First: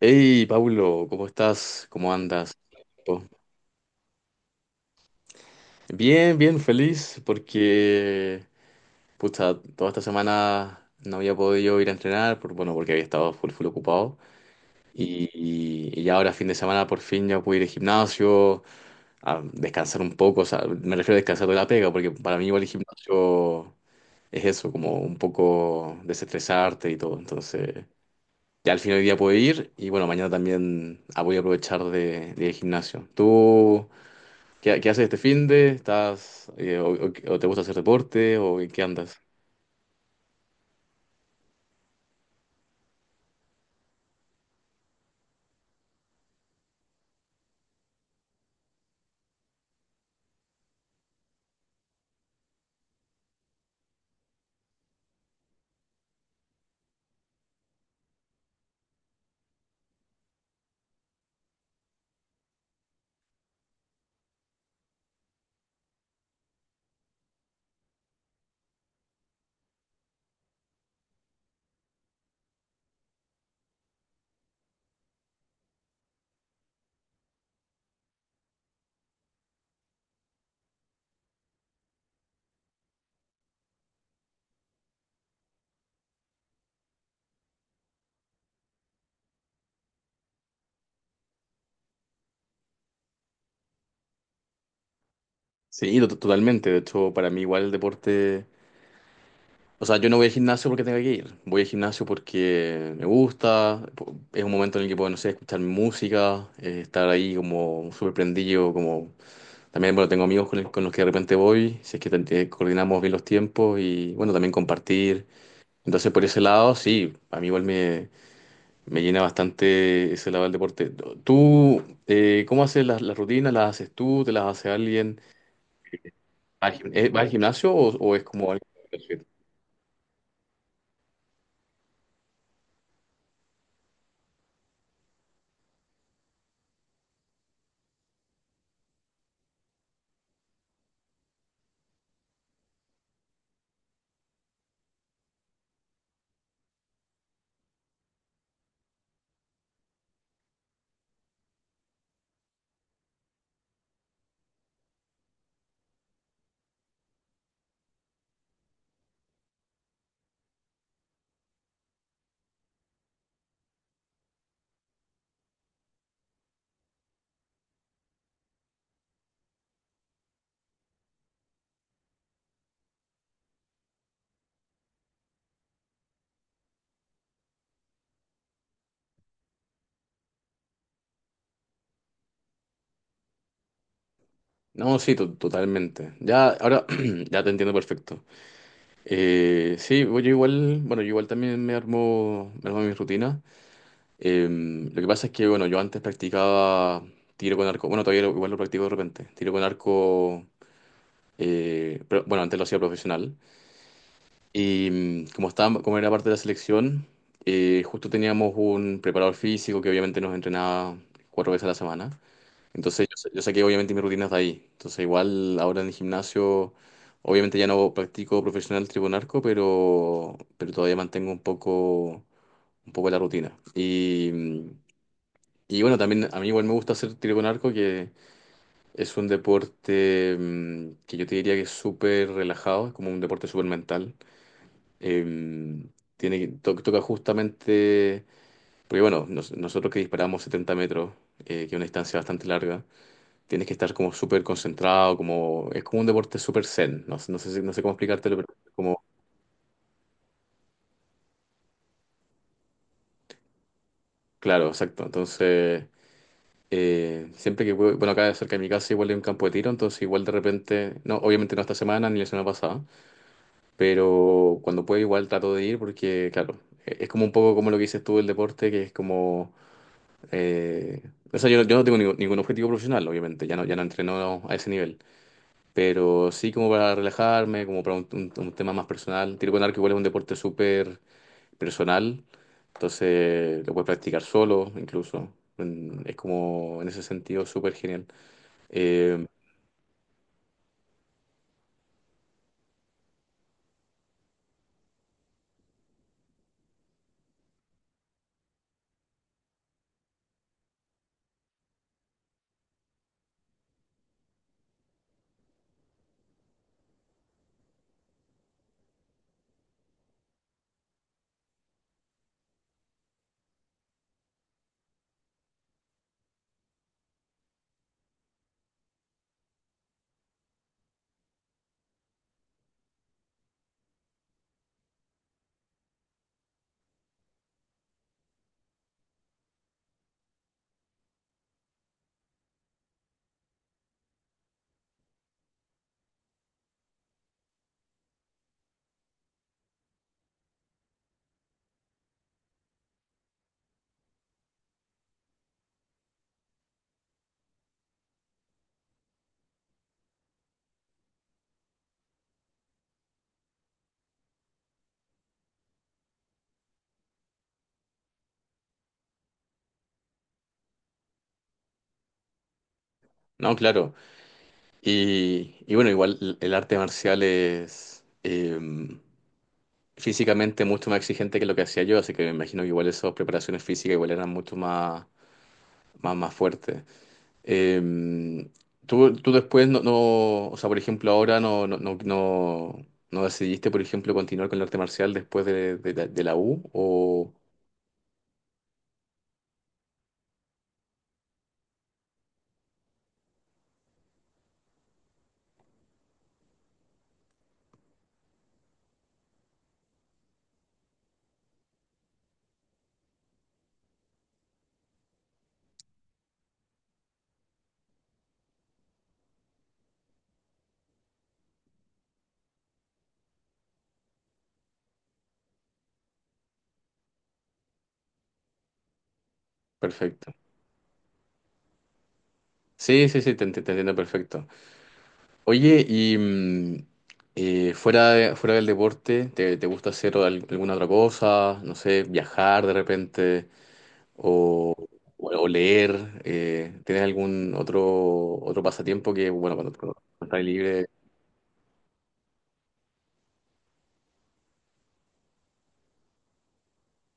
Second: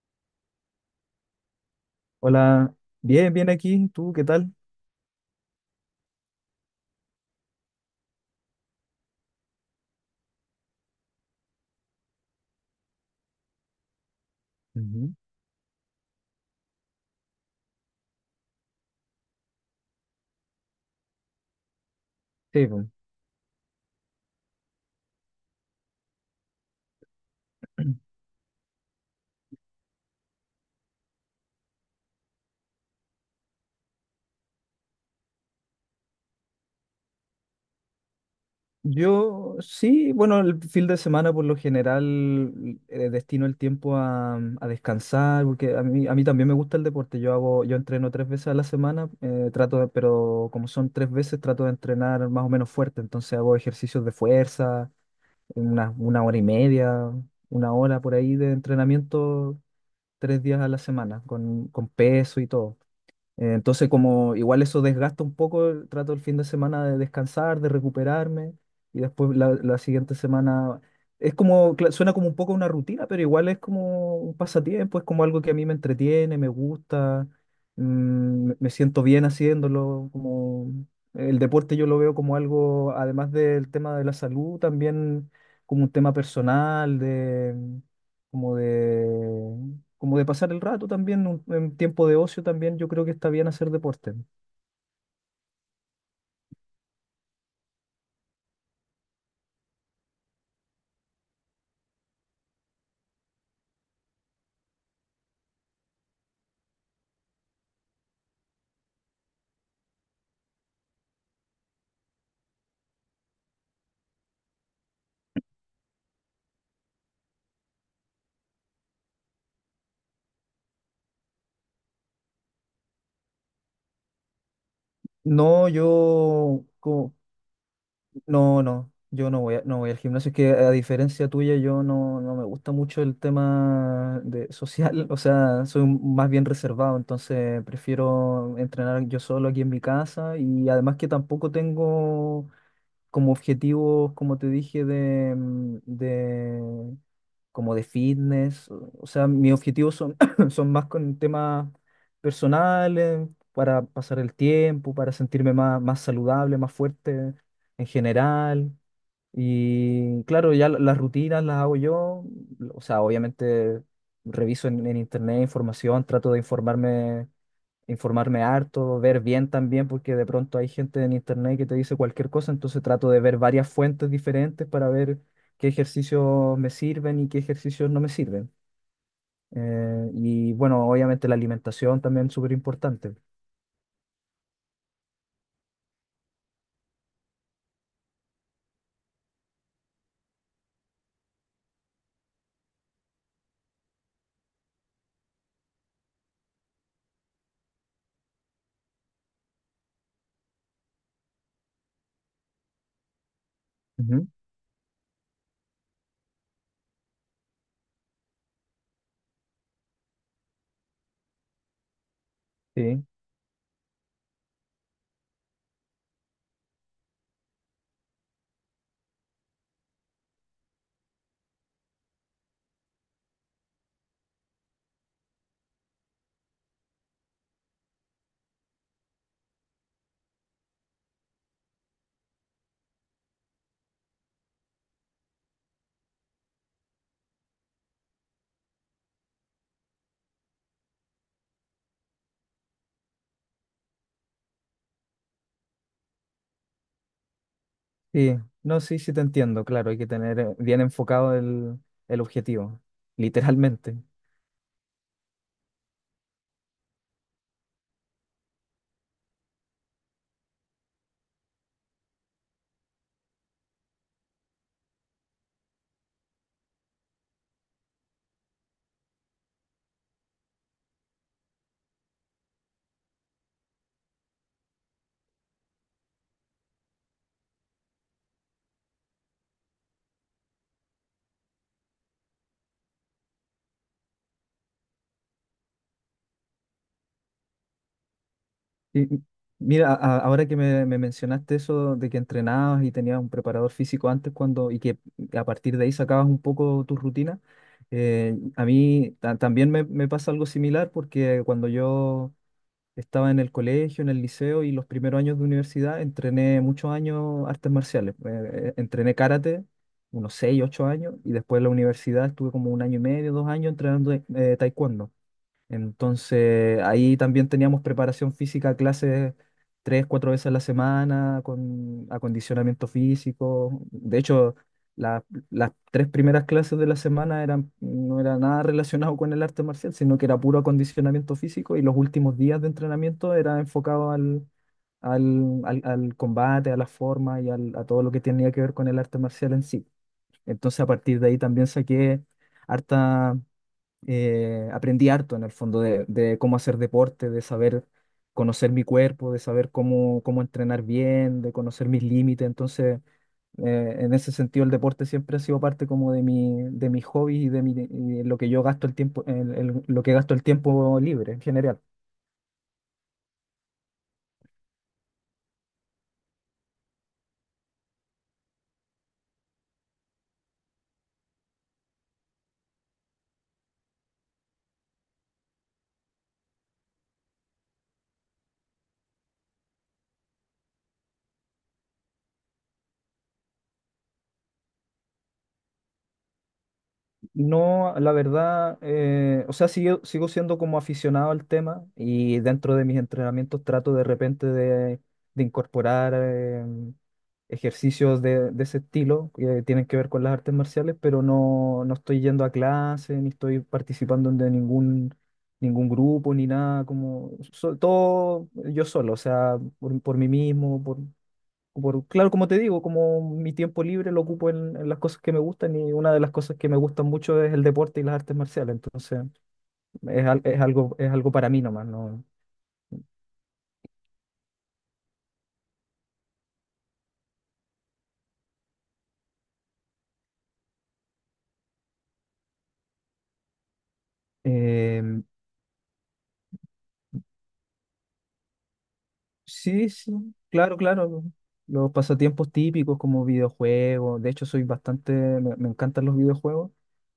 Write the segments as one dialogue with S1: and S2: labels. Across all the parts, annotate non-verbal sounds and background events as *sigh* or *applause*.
S1: Hey, Paulo, ¿cómo estás? ¿Cómo andas?
S2: Hola,
S1: Oh,
S2: bien, bien aquí. ¿Tú qué tal?
S1: bien, bien, feliz porque, pucha, toda esta semana no había podido ir a entrenar, bueno, porque había estado full, full ocupado.
S2: Ujú.
S1: Y, y ya ahora, fin de semana, por fin ya pude ir al gimnasio, a descansar un poco, o sea, me refiero a descansar de la pega, porque para mí igual
S2: Sí,
S1: el
S2: pues.
S1: gimnasio es eso, como un poco desestresarte y todo. Entonces,
S2: *clears throat*
S1: ya al final del día pude ir y, bueno, mañana también voy a aprovechar de ir al gimnasio. ¿Tú? ¿Qué haces este finde? ¿O te gusta hacer deporte o en qué andas?
S2: Yo sí, bueno, el fin de semana por lo general destino el tiempo a descansar, porque a mí también me gusta el deporte. Yo hago, yo entreno tres veces a la semana, pero como son tres veces, trato de entrenar más o menos fuerte. Entonces hago ejercicios de fuerza, una hora y media, una hora por ahí de entrenamiento, tres días a la semana, con peso y todo. Entonces, como igual eso desgasta un poco, trato el fin de semana de descansar, de recuperarme, y después la siguiente semana es como, suena como un poco una rutina, pero igual es como un pasatiempo, es como algo que a mí me entretiene, me gusta. Me siento bien haciéndolo, como el deporte yo lo veo como algo, además del tema de la salud, también como un tema personal, como de, como de pasar el rato también, en tiempo de ocio también, yo creo que está bien hacer deporte.
S1: Sí, totalmente. De hecho, para mí igual el deporte. O sea, yo no voy al gimnasio porque tenga que ir. Voy al gimnasio porque me gusta. Es un momento en el que puedo, no sé, escuchar música, estar ahí como súper prendido, como... También, bueno, tengo amigos con los que de repente voy, si es que coordinamos bien los tiempos y, bueno, también compartir. Entonces, por ese lado, sí, a mí igual me llena bastante ese lado del deporte. ¿Tú cómo haces las rutinas? ¿Las haces tú? ¿Te las hace alguien?
S2: No,
S1: ¿Vas al gim- eh, vas al gimnasio o, es como
S2: no,
S1: algo
S2: no,
S1: que haces?
S2: yo no no voy al gimnasio, es que a diferencia tuya, yo no, no me gusta mucho el tema de social, *laughs* o sea, soy más bien reservado, entonces prefiero entrenar yo solo aquí en mi casa, y además que tampoco tengo como objetivos, como te dije, de, de, como de fitness. O sea, mis objetivos son, *clears throat* son más con temas personales, para pasar el tiempo, para sentirme más, más saludable, más fuerte en general. Y claro, ya las rutinas las hago yo, o sea, obviamente reviso en internet información, trato de informarme, informarme harto, ver bien también, porque de pronto hay gente en internet que te dice cualquier cosa, entonces trato de ver varias fuentes diferentes para ver qué ejercicios me sirven y qué ejercicios no me sirven. Y bueno, obviamente la alimentación también es súper importante.
S1: No, sí, totalmente. Ya, ahora *clears throat* ya te entiendo perfecto. Sí, yo igual, bueno, yo igual también me armo mis rutinas. Lo que pasa es que, bueno, yo antes practicaba tiro con arco. Bueno, todavía igual lo practico de repente. Tiro con arco, pero bueno, antes lo hacía profesional.
S2: Ujú.
S1: Y, mm, como estaba, como era parte de la selección, justo teníamos un preparador físico que obviamente nos entrenaba 4 veces a la semana.
S2: Sí.
S1: Entonces yo saqué obviamente mis rutinas de ahí. Entonces igual ahora en el gimnasio, obviamente ya no practico profesional tribunarco, pero todavía mantengo un poco la rutina. Y bueno, también a mí igual me gusta hacer tiro con que es un deporte mm, que yo te diría que es súper relajado, es como un deporte súper mental, em, tiene, toca justamente, porque bueno, nosotros que disparamos 70 metros, que es una distancia bastante larga, tienes que estar como súper concentrado, como, es como un deporte súper zen, no, no sé, no sé cómo explicártelo,
S2: Sí,
S1: pero
S2: no, sí,
S1: como,
S2: sí te entiendo, claro, hay que tener bien enfocado el objetivo, literalmente.
S1: claro, exacto. Entonces, siempre que bueno, acá cerca de mi casa igual hay un campo de tiro, entonces igual de repente, no, obviamente no esta semana ni la semana pasada, pero cuando puedo igual trato de ir porque, claro, es como un poco como lo que dices tú del deporte, que es como... Eh, o sea, yo, no, yo no tengo ningún objetivo profesional, obviamente, ya no entreno a ese nivel, pero sí como para relajarme, como para un tema más personal. Tiro con arco igual es un deporte súper personal, entonces lo puedes practicar solo incluso. Es como en ese sentido súper genial.
S2: Y
S1: Eh,
S2: mira, ahora que me mencionaste eso de que entrenabas y tenías un preparador físico antes, cuando, y que a partir de ahí sacabas un poco tu rutina, a mí también me pasa algo similar, porque cuando yo estaba en el colegio, en el liceo y los primeros años de universidad entrené muchos años artes marciales. Entrené karate, unos 6, 8 años, y después en la universidad estuve como un año y medio, dos años entrenando taekwondo. Entonces, ahí también teníamos preparación física, clases tres, cuatro veces a la semana, con acondicionamiento físico. De hecho, la- las tres primeras clases de la semana eran, no era nada relacionado con el arte marcial, sino que era puro acondicionamiento físico, y los últimos días de entrenamiento era enfocado al combate, a la forma y a todo lo que tenía que ver con el arte marcial en sí. Entonces, a partir de ahí también saqué harta, aprendí harto en el fondo de cómo hacer deporte, de saber conocer mi cuerpo, de saber cómo entrenar bien, de conocer mis límites. Entonces, en ese sentido, el deporte siempre ha sido parte como de mi, de mis hobbies, y de y de lo que yo gasto el tiempo, lo que gasto el tiempo libre en general.
S1: no, claro. Y bueno, igual el arte marcial es, físicamente mucho más exigente que lo que hacía yo, así que me imagino que igual esas preparaciones físicas igual eran mucho más fuertes. Eh, tú después no, no, o sea, por ejemplo, ahora no decidiste, por ejemplo, continuar con el arte marcial después de la U o...
S2: No, la verdad, o sea, sigo, sigo siendo como aficionado al tema, y dentro de mis entrenamientos trato de repente de incorporar ejercicios de ese estilo que tienen que ver con las artes marciales, pero no, no estoy yendo a clase, ni estoy participando de ningún, ningún grupo, ni nada, como todo yo solo, o sea, por mí mismo, claro, como te digo, como mi tiempo libre lo ocupo en las cosas que me gustan, y una de las cosas que me gustan mucho es el deporte y las artes marciales, entonces es,
S1: Perfecto.
S2: es algo para mí nomás, ¿no?
S1: Sí, sí, sí, te entiendo perfecto. Oye, y, fuera fuera del deporte, ¿te gusta hacer alguna otra cosa? No sé, viajar de repente o,
S2: Em,
S1: o leer. Eh, ¿tienes algún otro pasatiempo que, bueno, cuando,
S2: sí,
S1: cuando
S2: sí,
S1: estás
S2: claro,
S1: libre,
S2: claro, los pasatiempos típicos como videojuegos, de hecho soy bastante, me encantan los videojuegos,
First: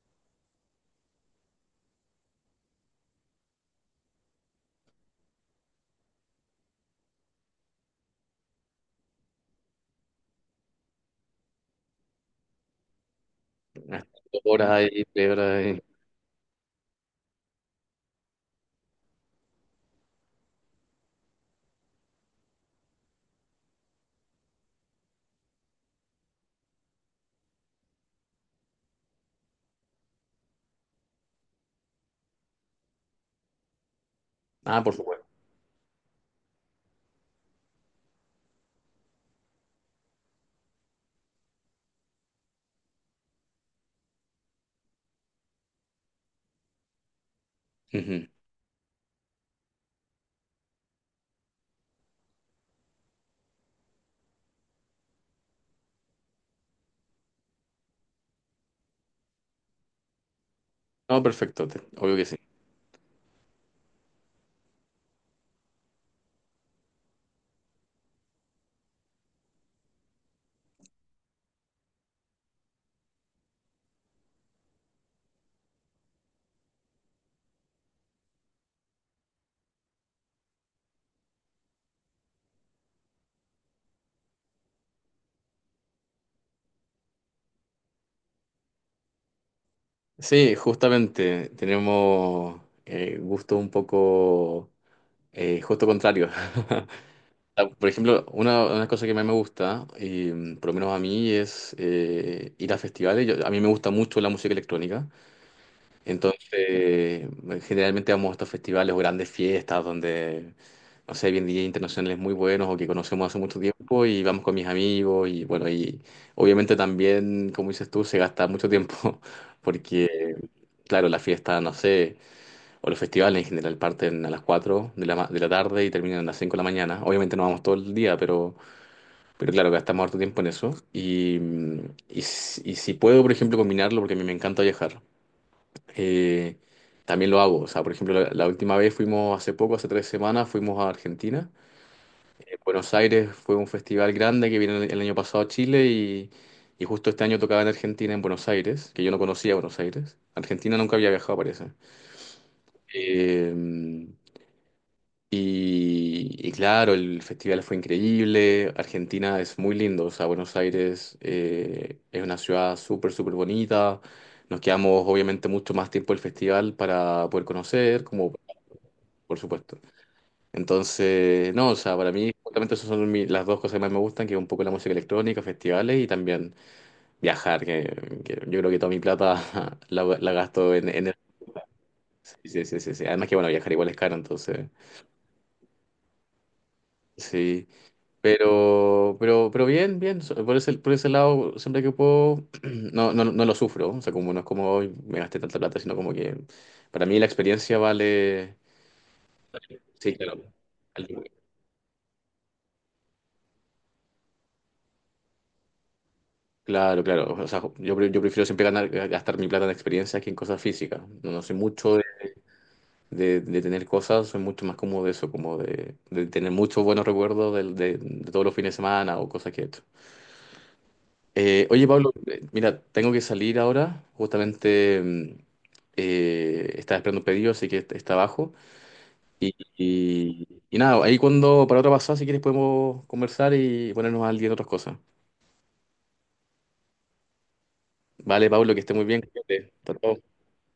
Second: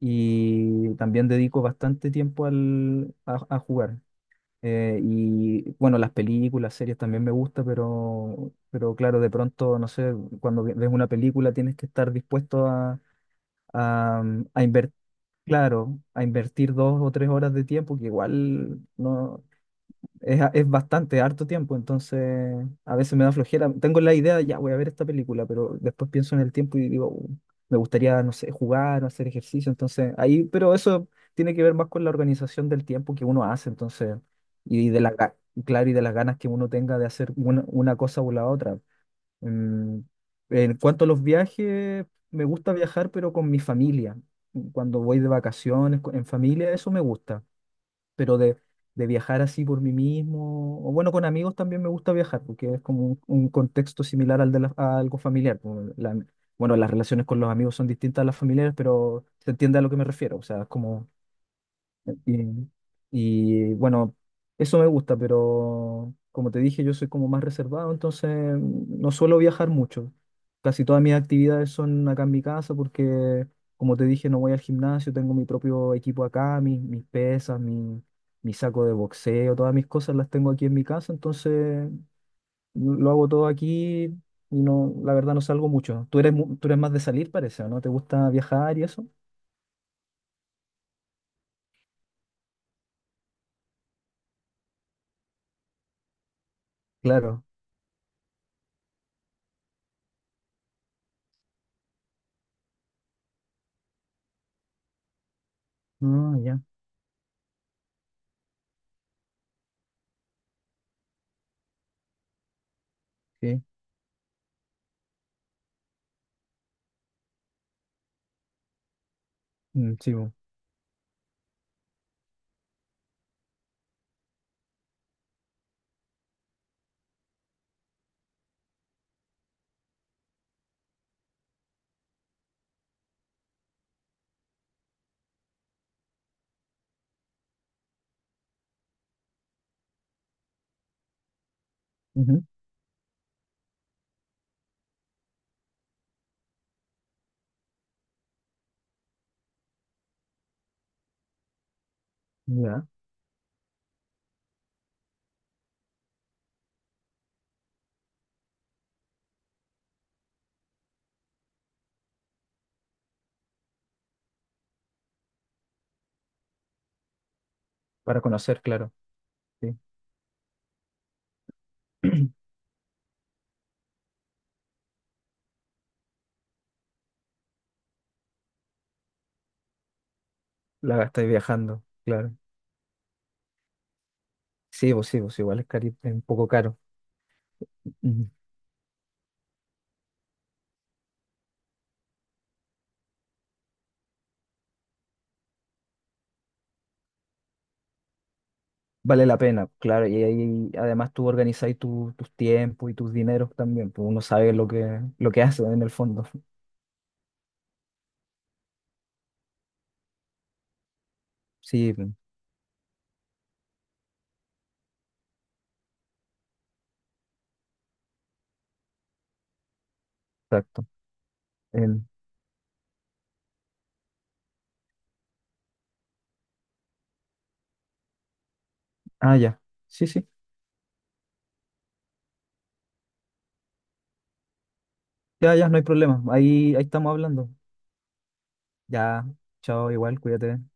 S2: y también dedico bastante tiempo a jugar. Y bueno, las películas, series también me gusta, pero claro, de pronto, no sé, cuando ves una película tienes que estar dispuesto
S1: unas
S2: a,
S1: horas
S2: invertir,
S1: ahí, 3 horas ahí?
S2: claro, a invertir dos o tres horas de tiempo, que igual no, es, es bastante, harto tiempo, entonces a veces me da flojera. Tengo la idea, ya voy a ver esta película, pero después pienso en el tiempo y digo: me gustaría, no sé, jugar o hacer ejercicio", entonces ahí, pero eso tiene que ver más con la organización del tiempo que uno hace, entonces,
S1: Ah,
S2: y
S1: por
S2: de la,
S1: supuesto.
S2: claro, y de las ganas que uno tenga de hacer una cosa o la otra. Mm, en cuanto a los viajes, me gusta viajar, pero con mi familia. Cuando voy de vacaciones, en familia, eso me gusta,
S1: Ujú.
S2: pero de viajar así por mí mismo, o bueno, con amigos también me gusta viajar, porque es como un contexto similar al de a algo familiar. Bueno, las relaciones con los amigos son distintas a las familiares, pero se entiende a lo que me refiero, o sea, es como,
S1: No, perfecto, obvio que sí.
S2: y, bueno, eso me gusta, pero como te dije, yo soy como más reservado, entonces no suelo viajar mucho. Casi todas mis actividades son acá en mi casa, porque, como te dije, no voy al gimnasio, tengo mi propio equipo acá, mis pesas, mi saco de boxeo, todas mis cosas las tengo aquí en mi casa, entonces lo hago todo aquí, y no, la verdad no salgo mucho. Tú eres, tú eres más de salir, parece, ¿o no? ¿Te gusta viajar y eso?
S1: Sí, justamente tenemos gustos un poco justo contrario. *laughs*
S2: Claro.
S1: Ah, por ejemplo, una cosa que más me gusta, y, por lo menos a mí, es ir a festivales. A mí me gusta mucho la música electrónica.
S2: Ah,
S1: Entonces,
S2: ya.
S1: generalmente vamos a estos festivales o grandes fiestas donde, no sé, bien DJ internacionales muy buenos o que conocemos hace mucho
S2: Sí.
S1: tiempo, y vamos con mis amigos y, bueno, y obviamente también, como dices tú, se gasta mucho tiempo *laughs*
S2: Mm, sí,
S1: porque, claro, la fiesta, no sé, o los festivales en general parten a las 4 de la, de la tarde y terminan a las 5 de la mañana. Obviamente no vamos todo el día, pero claro, gastamos harto tiempo en eso y, mm, y si puedo, por ejemplo, combinarlo, porque a mí me encanta viajar, eh, también lo hago. O sea, por ejemplo, la última vez fuimos hace poco, hace 3 semanas, fuimos a Argentina.
S2: bo.
S1: Buenos Aires fue un festival grande que vino el año pasado a Chile, y justo este año tocaba en Argentina, en Buenos Aires, que yo no conocía Buenos Aires. Argentina nunca había viajado, parece.
S2: Ya,
S1: Eh, y claro, el festival fue increíble. Argentina es muy lindo. O sea, Buenos Aires, es una ciudad súper, súper bonita. Nos quedamos obviamente mucho más tiempo el festival para poder conocer,
S2: para
S1: como
S2: conocer, claro.
S1: por
S2: Sí.
S1: supuesto. Entonces, no, o sea, para mí justamente esas son las dos cosas que más me gustan, que es un poco la música electrónica, festivales y también viajar, que yo creo que toda mi plata *laughs* la gasto
S2: La
S1: en el...
S2: gastáis viajando, claro.
S1: Sí, sí, sí, sí, sí. Además que, bueno, viajar igual es caro, entonces,
S2: Sí, pues igual es, es un poco caro.
S1: sí.
S2: Ujú.
S1: Pero bien, bien. Por ese lado, siempre que puedo, *clears throat* no lo sufro. O sea, como no es como hoy me gasté tanta plata, sino como que para mí la experiencia vale...
S2: Vale la pena, claro.
S1: Sí,
S2: Y
S1: claro.
S2: ahí además tú organizáis tus tiempos y tus dineros también, pues uno sabe lo que hace en el fondo.
S1: Claro, claro. O sea, yo, yo prefiero siempre ganar, gastar mi plata en experiencias que en cosas físicas. No soy
S2: Sí,
S1: mucho de,
S2: pues,
S1: de tener cosas, soy mucho más cómodo de eso, como de tener muchos buenos recuerdos del- de, todos los fines de semana o cosas que he hecho.
S2: exacto.
S1: Oye,
S2: Em,
S1: Pablo, mira, tengo que salir ahora. Justamente estaba esperando un pedido, así que está abajo.
S2: ah,
S1: Y,
S2: ya. Sí, sí.
S1: y- y nada, ahí cuando para otra pasada, si quieres, podemos conversar y ponernos al día en otras cosas.
S2: Ya, ya, no hay problema. Ahí, ahí estamos hablando.
S1: Vale, Pablo, que esté muy bien.
S2: Ya,
S1: Cuídate.
S2: chao,
S1: Hasta
S2: igual,
S1: luego.
S2: cuídate.